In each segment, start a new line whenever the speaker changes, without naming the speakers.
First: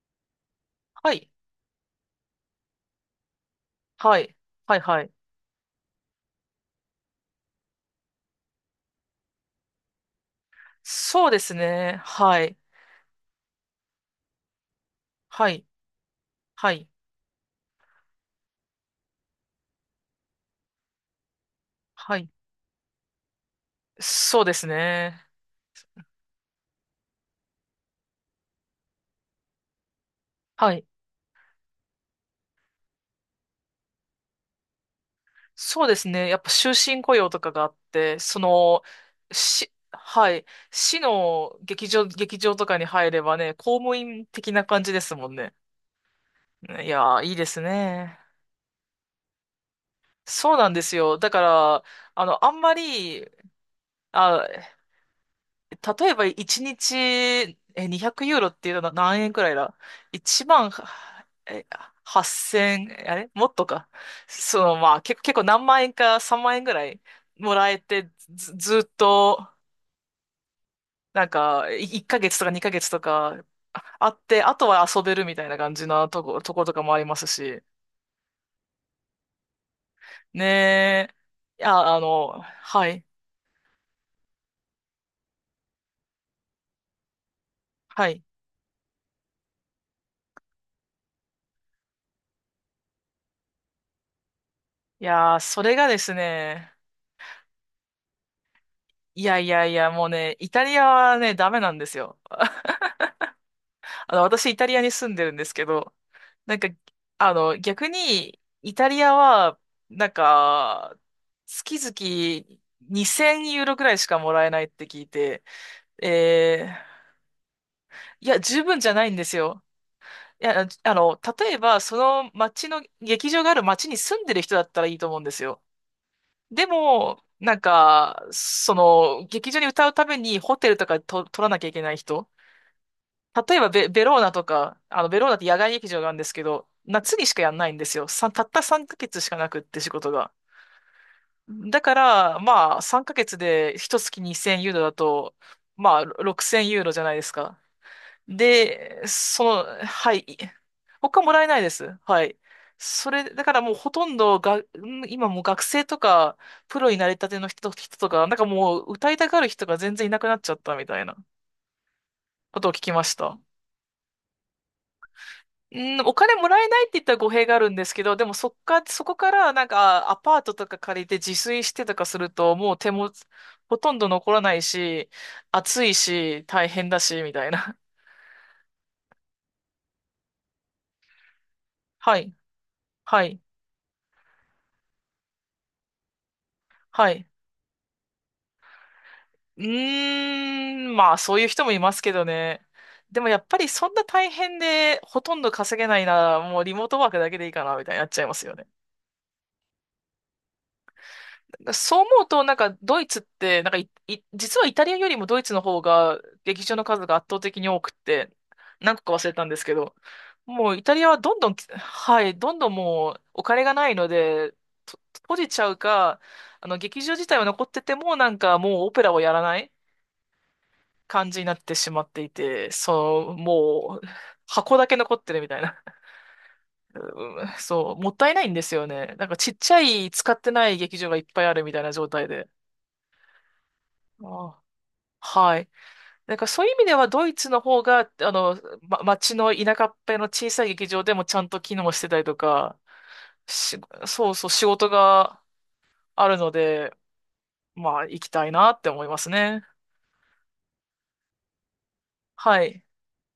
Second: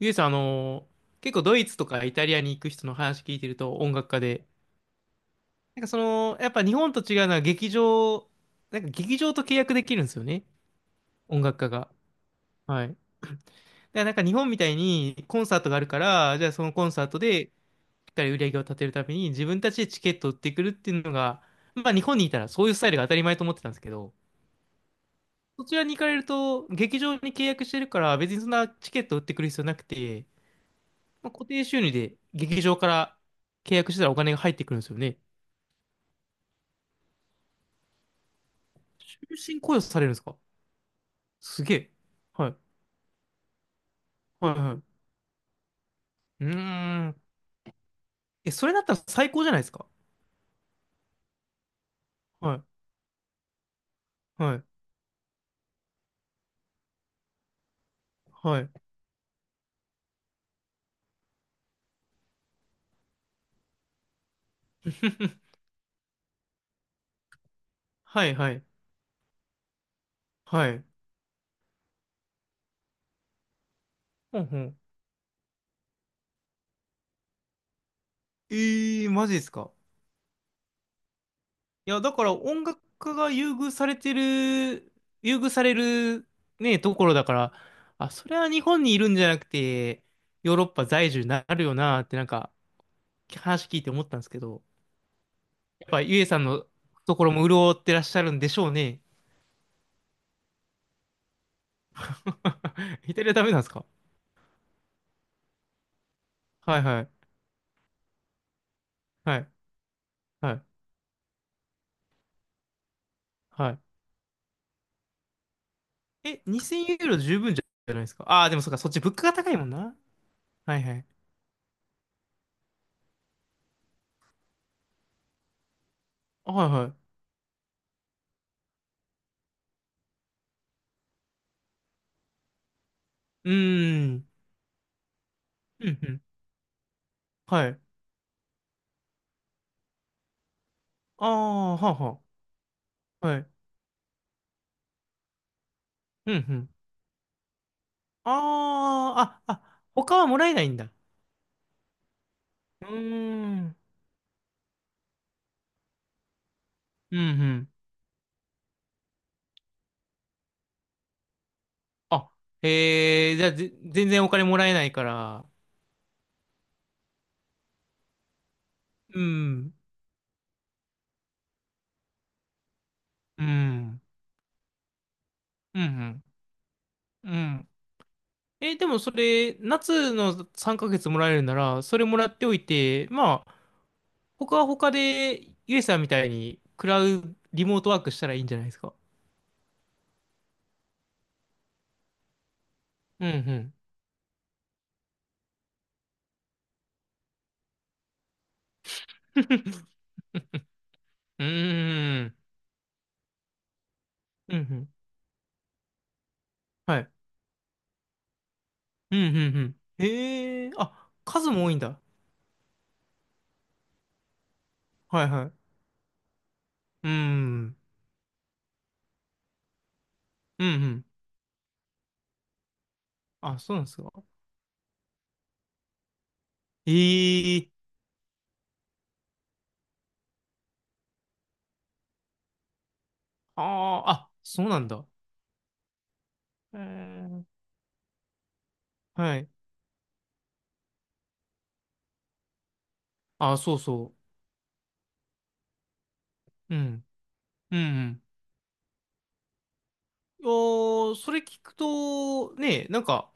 ゆえさん、
はい。
結構ドイツとかイタリアに行く人の話聞いてると音楽
は
家
い。
で、
はい。はい。
なんかその、やっぱ日本と違うのは劇場、なんか劇場と契約できるんですよね、
そうで
音
す
楽家が。
ね。はい。
はい。だからなんか日本みたいにコン
は
サー
い。
トがあるから、じゃあそ
は
のコ
い。
ンサートでしっかり売り上げを立てるために自分たちでチケットを売ってくるっていうのが、まあ日
は
本に
い。
いたらそういうスタイルが当たり前と思ってたんですけど、
そうですね。
そちらに行かれると劇場に契約してるから別にそんなチケットを売ってくる必要なくて、
はい。
まあ、固定収入で劇場から契約したらお金が入ってくるんですよね。
そうですね。やっぱ終身雇用とかがあって、
終身雇用されるんです
は
か？
い。市の
すげ
劇
え。
場、劇
は
場
い。
とかに入ればね、公務員
は
的
い
な
は
感じ
い。
ですもんね。
う
い
ー
や
ん。
ー、いいですね。
え、それだったら最高じゃないですか？
そうなんですよ。だから、あ
は
ん
い。
まり、あ、
はい。
例えば1日、200ユーロっ
は
て
い。
いうのは何円くらいだ ?1 万、え、8000、あれもっとか。まあ、結構 何万円か3万円ぐらいもらえて、
はいはい
ずっと、
はい。
なんか、1ヶ月とか2ヶ月とかあっ
ほ
て、
ん
あ
ほ
と
ん。
は遊べるみたいな感じなとことかもありますし。
ええー、マジですか？
ねえ。い
い
や、
や、だから音楽
はい、
家が優遇されてる、優遇されるね、ところだから、
は
あ、
い。
それは日本にいるんじゃなくて、ヨーロッパ在住になるよなってなんか話聞いて思ったんですけど、
いやー、それがで
ぱ
す
ゆえさんの
ね、
ところも潤ってらっしゃるんでしょうね。
いやいやいや、もうね、イタリアはね、ダメなんですよ。
イタリアダメなんですか？
私、イタリアに住んでるんですけど、なんか、
はいはい。
逆に、イタリア
はい。
は、なん
はい。
か、月々2000ユー
は
ロ
い。
くらいしかもらえないって聞いて、
え、
え
2000
ー、
ユーロ十分じゃないですか？
いや、
ああー、で
十
もそっか、
分じ
そっ
ゃ
ち
ない
物
ん
価
で
が
す
高い
よ。
もんな。
いや、
はいはい。
例えば、その町の、劇場がある町に住んでる人だったらいいと思うんですよ。
は
で
いはい。
も、なんか、劇場に歌うためにホテルとかと取らなきゃいけない人。
う
例えばベ、ベ
ー
ロー
ん。
ナとか、ベローナって野外
う
劇
ん
場
う
があるん
ん。
ですけど、夏にしかやんな
は
いん
い。
ですよ。たった3ヶ月しかなくって仕事が。
ああ、
だ
は
か
あは
ら、まあ、3ヶ
あ。
月
はい。
で一月2000ユーロだと、まあ、
うんう
6000
ん。
ユーロじゃないですか。で、
ああ、あ、あ、
は
他
い。
はもらえないんだ。
他もらえないです。はい。
うー
それ、だからもう
ん。
ほとんどが、今もう学生とか、プロになり
うん
たて
う
の人、
ん。
人とか、なんかもう歌いたがる人が全然いなくなっちゃったみたいな
あ、
ことを聞きまし
へえ、
た。
じゃあ、全然お金もらえないから。
うん、お金もらえないって言ったら語弊があるんですけど、でもそっか、そこ
う
からなん
ん。
かアパートとか借りて自炊してとかすると、もう手も
う
ほとん
ん。
ど残らないし、
うん
暑
う
い
ん。
し、大変だし、
う
みたい
ん。
な。
え、でもそれ、夏の3ヶ月もらえるなら、そ れも
は
ら
い、
っておいて、
はい、
まあ、他は他で、ゆえさんみたいに、クラ
はい。
ウ、リモートワークしたらいいんじゃないですか。
うーん、まあそういう人もいますけどね。で
う
も
んう
やっぱり
ん。
そんな大変でほとんど稼げないなら、もうリモートワークだけでいいかな、みたいになっちゃいますよね。
う
そう
ー
思う
ん。
と、なんか、ドイツって、なんか、
うん
実
う
はイタリ
ん。
アよりもドイツの方が、劇場の
は
数
い。
が圧倒的に多くって、何個か
うん
忘れ
うん
たんで
う
すけ
ん。
ど、
へ
も
え、
うイタリア
あ、
はどんど
数
ん、
も多いんだ。
はい、どんどんもうお金がないので、と
はい
閉
は
じちゃ
い。
うか、劇
うん。
場自体は
う
残っ
ん
てても、なんかもうオペラをやらない
うん。
感じになってしまっていて、そう、
あ、そうなんです
もう、
か？
箱だけ残ってるみたいな。
え
うん
え、
そう、もったいないんですよね。なんかちっちゃい使ってない劇場がいっぱいあるみたいな状態で。
ああ、
あ
あ、
あ
そうなんだ。
はい。なんかそういう意
え
味ではドイ
ー、
ツの方が、町
はい。
の田舎っぺの小さい劇場でもちゃんと機能してたりとか、
あ、そう
し、
そ
そうそう仕事があるの
う。う
で、
ん。うん
まあ
う
行
ん。
きたいなって思いますね。
いやーそれ聞くと、
はい。
ね、なんか、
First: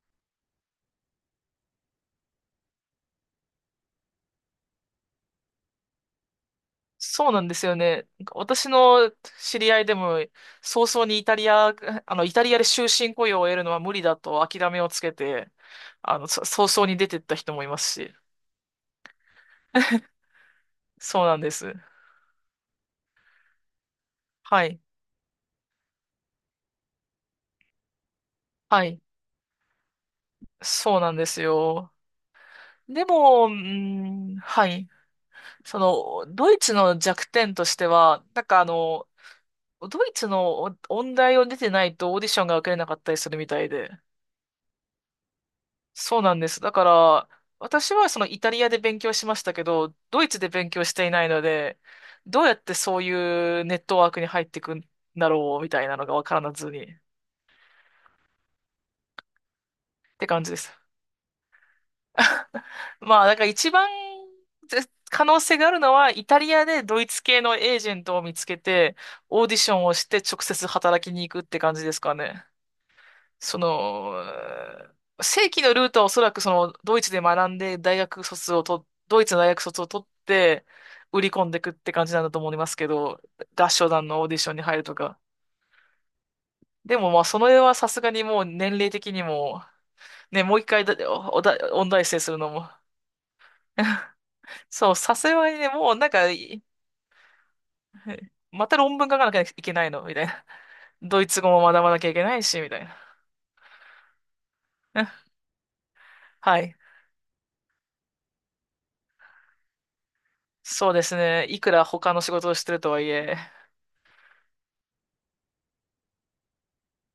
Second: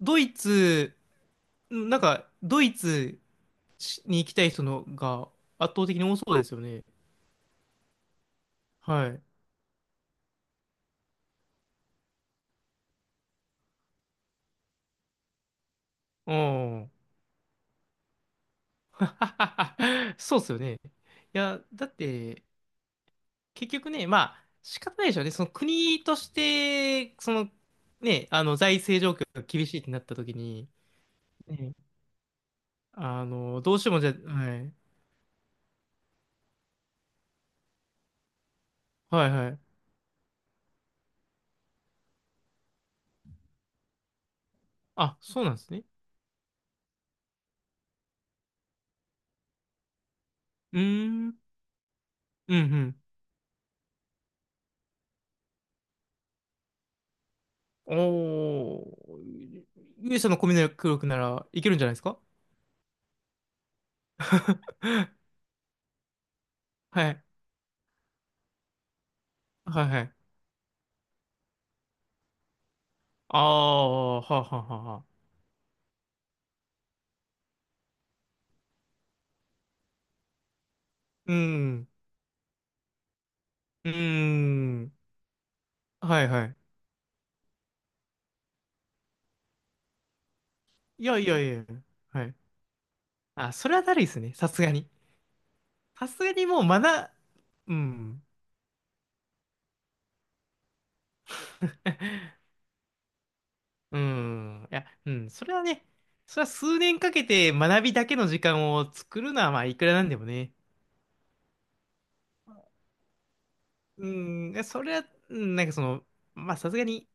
ドイツ、なんか、ドイツに行きたい人のが圧倒的に多そうですよね。
そうなんですよね。なんか私
は
の
い。
知り合いでも、早々にイタリア、あの、イタリアで終身雇用を得るのは無理だと諦めをつけて、
う
早々
ん。
に出てった人もいますし。
そうですよね。い
そうなんで
や、
す。
だって、結局ね、まあ、
はい。
仕方ないでしょうね。その国として、その、ね、あの、財
はい。
政状況が厳しいってなった時に、
そうなんです
ね、
よ。で
あ
も、うー
の、どうしてもじゃ、
ん、
は
は
い。
い。そドイツの弱点としては、
はいはい。
ドイツの音大を出てないとオーディションが受けれなかったりするみたいで。
あ、そうなんですね。
そうなんです。だから、私はイタリアで勉強しましたけど、ドイツで勉
う
強していない
ー
の
ん。
で、どうや
う
って
ん
そういうネットワークに入っていくんだろう、みたいなのがわからずに、っ
うん。おー。勇
て
者の
感
コ
じ
ミ
で
ュ
す。
力ならいけるんじゃないですか？
まあ、だから一番可能性があるのは、イタリアでド
は
イツ
い。
系のエージェントを見つけて、オーディショ
は
ン
い
を
は
し
い。
て直接働きに行くって感じですかね。
あ
その、
あ、はあはあはあはあ。
正規のルートはおそらくそのドイツで学んで大学卒をと、ドイツの大学卒を取って売り
う
込んでいくっ
ん。
て感じなんだと思いますけど、合唱
う
団のオーディションに入る
ん。
とか。
はいはい。
でもまあその絵はさすがにもう年齢的にも、ね、もう一回だ、
いやい
お、
や
お
い
だ、
や。
音大生
は
す
い。
るのも。
あ、それはだるいで すね。さすがに。
そう、さすがにね、もう
さ
なん
す
か、
がにもうまだ、うん。
また論文書かなきゃいけないのみたいな。ドイツ語も学ばなきゃいけ ないし、みたいな。
うん。いや、う ん。それはね、それは
はい。
数年かけて学びだけの時間を作るのは、まあ、いくらなんでもね。
そうですね。いくら他の仕事をしてるとはいえ、
うん。いやそれは、うんなんかその、まあ、さすがに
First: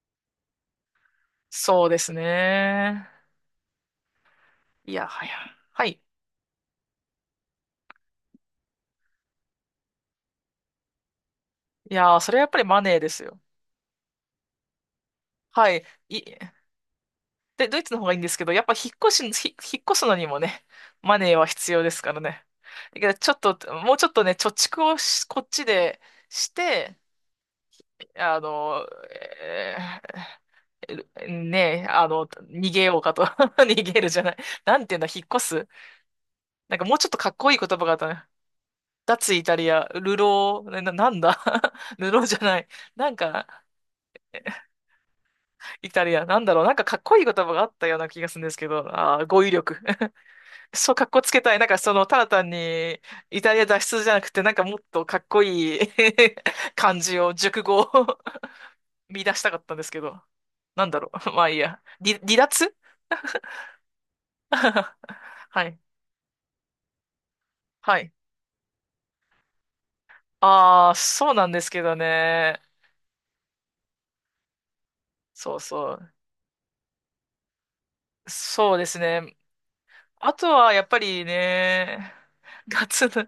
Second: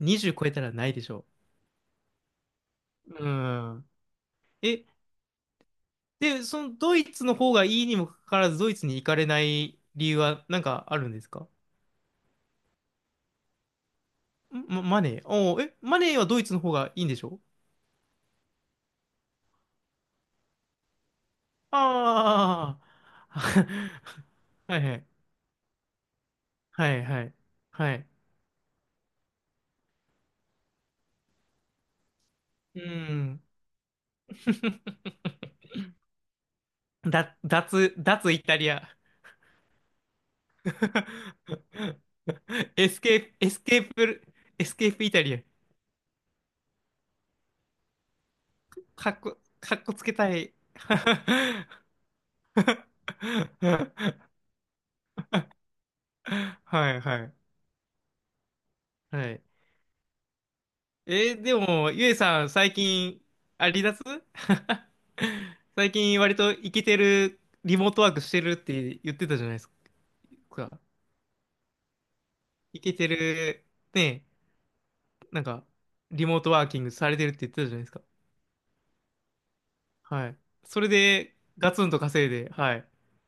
20超えたらないでしょ
そうですね。
う。うん。え、
いや、はや。はい。
で、そのドイツの方がいいにもかかわらず、ドイツに行かれない理由はなんかあるんですか？
いやー、それはやっぱりマネーですよ。
マネー。おー
は
え、マネ
い。
ーはドイツの方がいいんでしょ？
で、ドイツの方がいいんですけど、やっぱ引っ越すのにもね、マネーは必要ですからね。
あ
だけど、ちょっ
あ
と、もうち
ー。
ょっとね、貯
は
蓄
いは
を
い。
しこっちでし
は
て、
いはい。はい。
あの、ねえ、逃
う
げようかと。
ん。
逃げるじゃない。なんていうんだ、引っ越す。なんかもうちょっとかっ
だ、
こいい言葉があ
脱、
ったね。
脱イタリア。
脱イタリア、流浪、なんだ 流浪じゃない。
エス
なん
ケープ、
か、
エスケープ、エスケープイタリア。
イタリア、なんだろう。なんかかっこいい言葉があったような気がするんですけど、
か
あ
っ
あ、
こ、
語彙
か
力。
っこつけ たい。
そう、かっこつけたい。な
は
んかただ単に、イタリア脱出じゃなくて、なんかもっとかっこいい 漢
いは
字を、
い。
熟語を
は
見出し
い。
たかったんですけど、なんだろう。
え ー
まあ
で
いいや。
も、ゆえ
離、離
さん、最
脱
近、あ、離脱
は い。
最近、割とイケてる、リモー
は
トワ
い。
ークしてるって言ってたじゃないですか。
ああ、そうなんですけどね。
イケてる、ね、なん
そう
か、
そう。
リモートワーキングされてるって言ってたじゃないですか。
そうですね。
は
あ
い。
とは、
そ
やっ
れ
ぱり
で、ガツンと
ね、
稼いで、はい。
ガツン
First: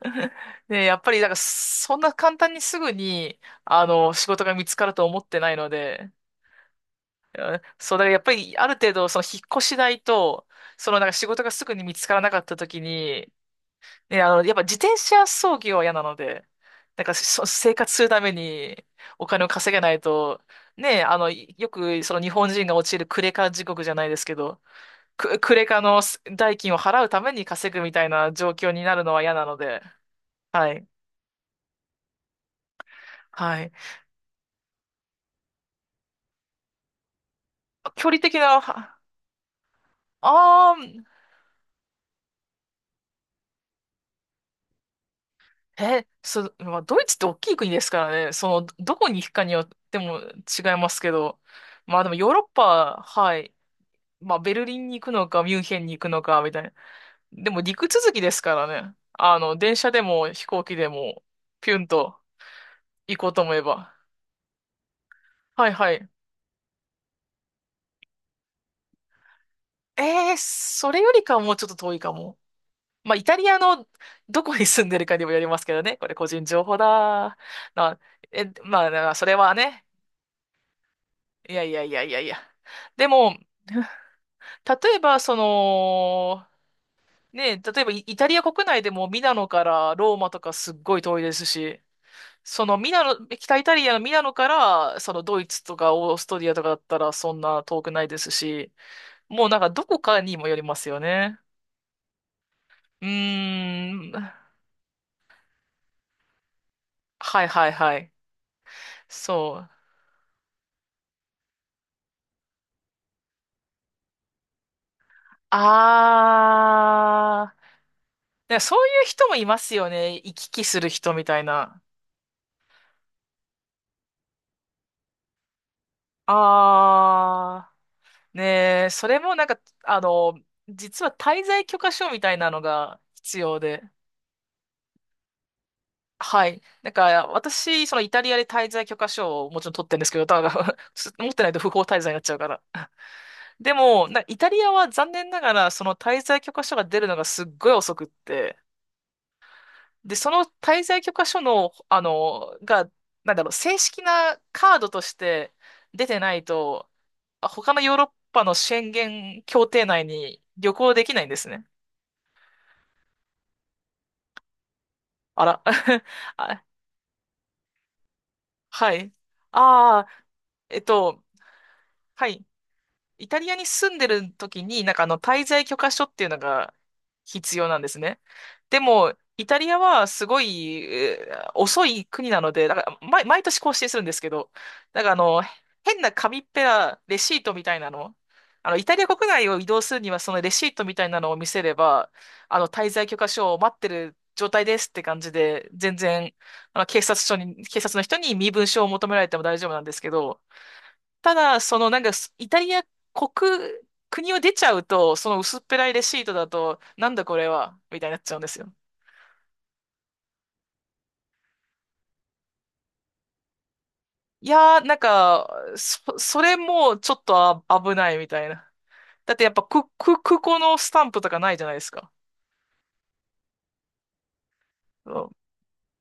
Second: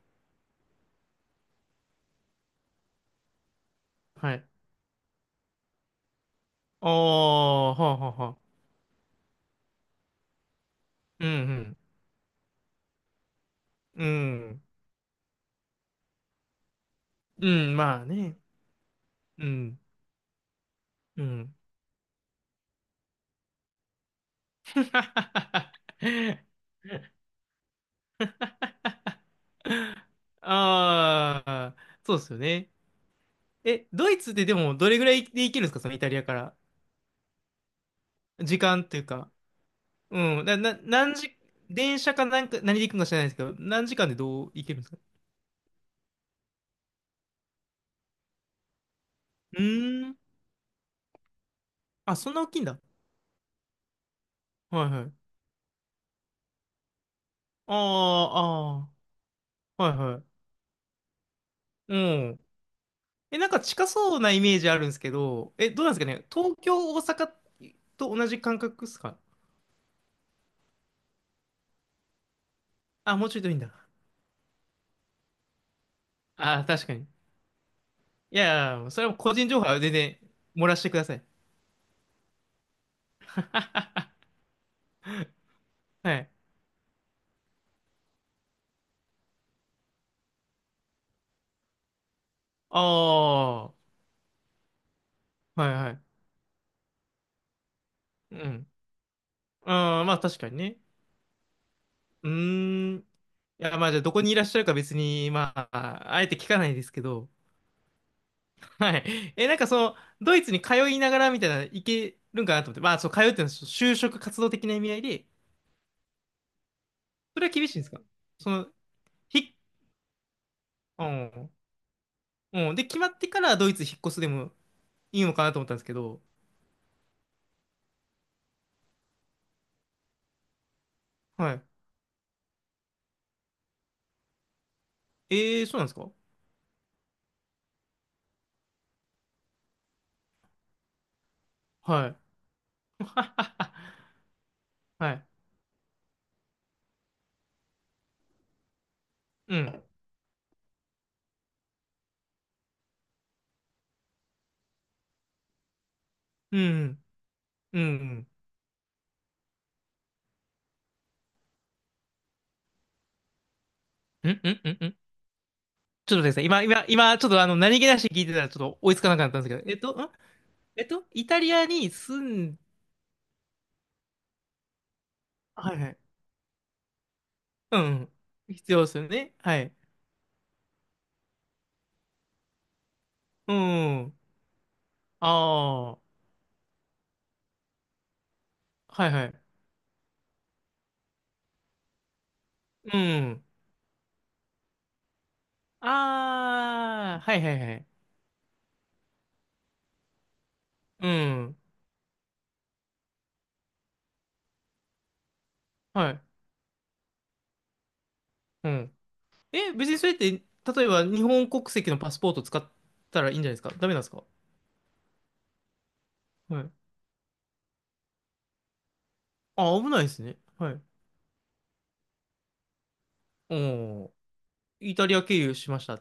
ね、やっぱり、だから、そんな簡単にすぐに、仕
は
事
い。
が見つかると思ってないので、
あ あ、は
そ
あ
う、だか
は
ら
あ
やっ
は
ぱ
あ。
り、ある程度、引っ越し代と、なんか仕
う
事がすぐ
ん、
に見つからなかった時に、
うん。
ね、
う
やっぱ
ん。
自転車操業は嫌なので、なんか
う
生
ん、
活
ま
す
あ
るため
ね。
にお金
う
を稼
ん、
げないと、ねえ、
うん。
よくその日本人が陥るクレカ地獄じゃないですけど、クレカの代金を払うために稼ぐみたいな状況になるのは嫌なので、はい。
ああ、そうですよね。
はい。
え、ドイツってでもどれぐらいで行けるんですか、そのイタリアから。
距離的
時
な、
間って
は
いうか。うん。
あー、
何時、電車かなんか、何で行くのか知らないですけど、何時間でどう行けるんですか？
え、そ、まあ、ドイツって大きい国ですからね、どこに行くかによ
う
って
ーん。
も違いますけど、まあでも
あ、
ヨ
そ
ー
ん
ロ
な
ッ
大きいんだ。
パ、はい。まあ、ベルリ
は
ン
い
に
は
行くの
い。
か、ミュンヘンに行くのか、みたいな。でも、陸続き
あ
ですから
あ、
ね。電
ああ、
車
はい
で
は
も
い。
飛行機でも、ピュン
う
と
ん。
行こう
え、
と
なん
思
か
え
近
ば。
そうなイメージあるんですけど、
は
え、
い
どう
は
なんですか
い。
ね。東京、大阪と同じ感覚ですか？
それよりかはもうちょっと遠いかも。まあ、
あ、
イ
もう
タ
ちょいと
リ
いいん
ア
だ。
のどこに住んでるかにもよりますけどね。これ個人
あ
情
あ、
報
確かに。
だ。な、
い
ま
や、
あ、
それは
そ
個
れ
人
は
情報は
ね。
全然漏らしてください。
いやいやいやいやいや。でも、例えば、
はい。
例えばイタリア国内でもミラノからローマとかすっごい遠いですし、その
あ
ミラノ、北イ
あ、
タ
は
リアのミラノから、そのドイ
い
ツと
は
か
い。
オーストリアとかだったらそんな遠くないです
うん。
し、もうなんかどこ
あーまあ
かに
確
も
か
よ
に
りま
ね。
すよね。
うーん。い
う
や、まあ
ー
じゃあどこに
ん。
いらっしゃるか別に、まあ、あえて聞かないですけど。
はいはいはい。
はい。え、なん
そ
か
う。
その、ドイツに通いながらみたいな、いけるんかなと思って。まあ、そう、通うっていうのは就職活動的な意味合いで、それは
あー。
厳しいんですか？そ
ね、
の、
そういう人もい
ひ、
ますよね。行き来する
う
人みたい
ん。
な。
うん。で、決まってからドイツ引っ越すでもいいのかなと思ったんですけど。
あー。ねえ、それもなんか、実は滞
はい。
在許可証みたいなのが必要で。
えー、そうなんですか？
はい。なんか、私、そのイタリアで滞在許可証をもちろん取ってるんですけど、ただ 持ってないと不法滞
は
在に
い。
なっちゃうから。でも、イタリアは残
はい。
念ながら、その滞在許可証が出るのがすっごい遅くって、
うん。
で、その滞在許可証の、あの、が、なんだろう、正式なカードとして出てない
う
と、
ん。
他
う
の
ん。う
ヨーロッ
ん。
パの宣言協定内に旅行できないんですね。
うんうんうんうん。
あら。
ちょっとですね、今、
あ、
今、今、ちょっとあの、何気なしに聞いてたらちょっと追
は
いつか
い。
なかったんですけど、
ああ、えっと、
イタリアに住
はい。
ん、
イタリアに住んでる時に、滞在
は
許
いは
可
い。
書っていうのが必要な
う
んです
ん。
ね。
必
で
要ですよ
も、
ね。
イタ
は
リ
い。
アはすごい、遅い国なので、だから毎
う
年更新するんで
ん。
すけど、なんかあ
あ
の、
あ、は
変な紙っぺらレシートみたいなの、あの、イタリ
い
ア
は
国
い。
内を移動するには、そのレシートみたいなのを見せれば、あの、滞
う
在許可
ん。
書を待ってる状態ですって感じで、全然、
ああ、はいはいは
警
い。
察の人に身分証を求められても大丈夫なんですけど、
う
た
ん。
だ、そのなんかす、イタリア国、国を出ちゃうと、その薄っぺらいレ
は
シ
い。
ートだと、なんだこれは、みたいになっちゃうんです
う
よ。
ん。え、別にそれって、例えば日本国籍のパスポート使ったらいいんじゃないですか？ダメなんですか？
いやー、なんか、それ
はい。
もちょっと危ないみたいな。だってやっぱ
あ、危ないですね。
空港
は
の
い。
スタンプとかないじゃないですか。
おー、イタ
う
リア
ん、
経由しましたっ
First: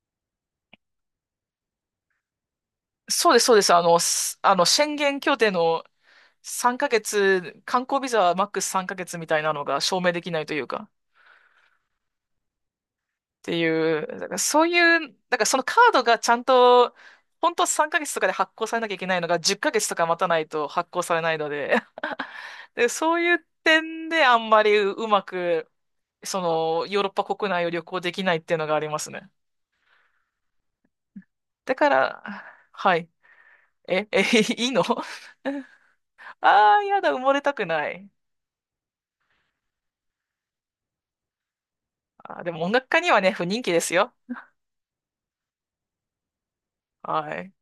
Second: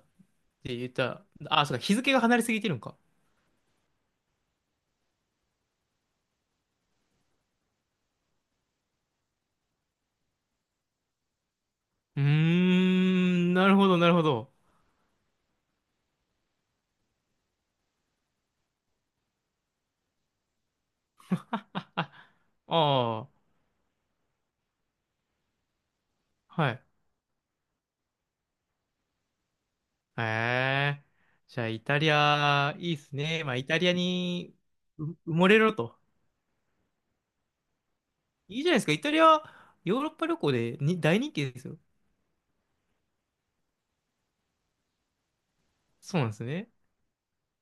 て言ったら、あ、そうか、日付が離れすぎてるんか。
そうです、そうです。宣言協定の3ヶ月、観光ビザはマックス3ヶ月みたいなのが証明できないというか。
うー
っ
ん、
て
なるほ
い
ど、
う、
なる
だ
ほ
から
ど。
そういう、だからそのカードがちゃんと、本当3ヶ月とかで発行されなきゃいけないのが10ヶ月とか待たないと発行されないので、
あ、
で、そう
ああ、
いう点であんまりうまく、そ
はい。
の、ヨーロッパ国内を旅行できないっていうのがありますね。
へえ。じゃあ、
だ
イ
か
タリ
ら、
ア、い
は
いっ
い。
すね。まあ、イタリア
え、え、
に
いいの
埋もれろと。
あ あー、やだ、埋もれたくない。
いいじゃないですか。イタリア、ヨーロッパ旅行でに大人気ですよ。
あー、でも音楽家にはね、不人気ですよ。
そうなんですね。
はい。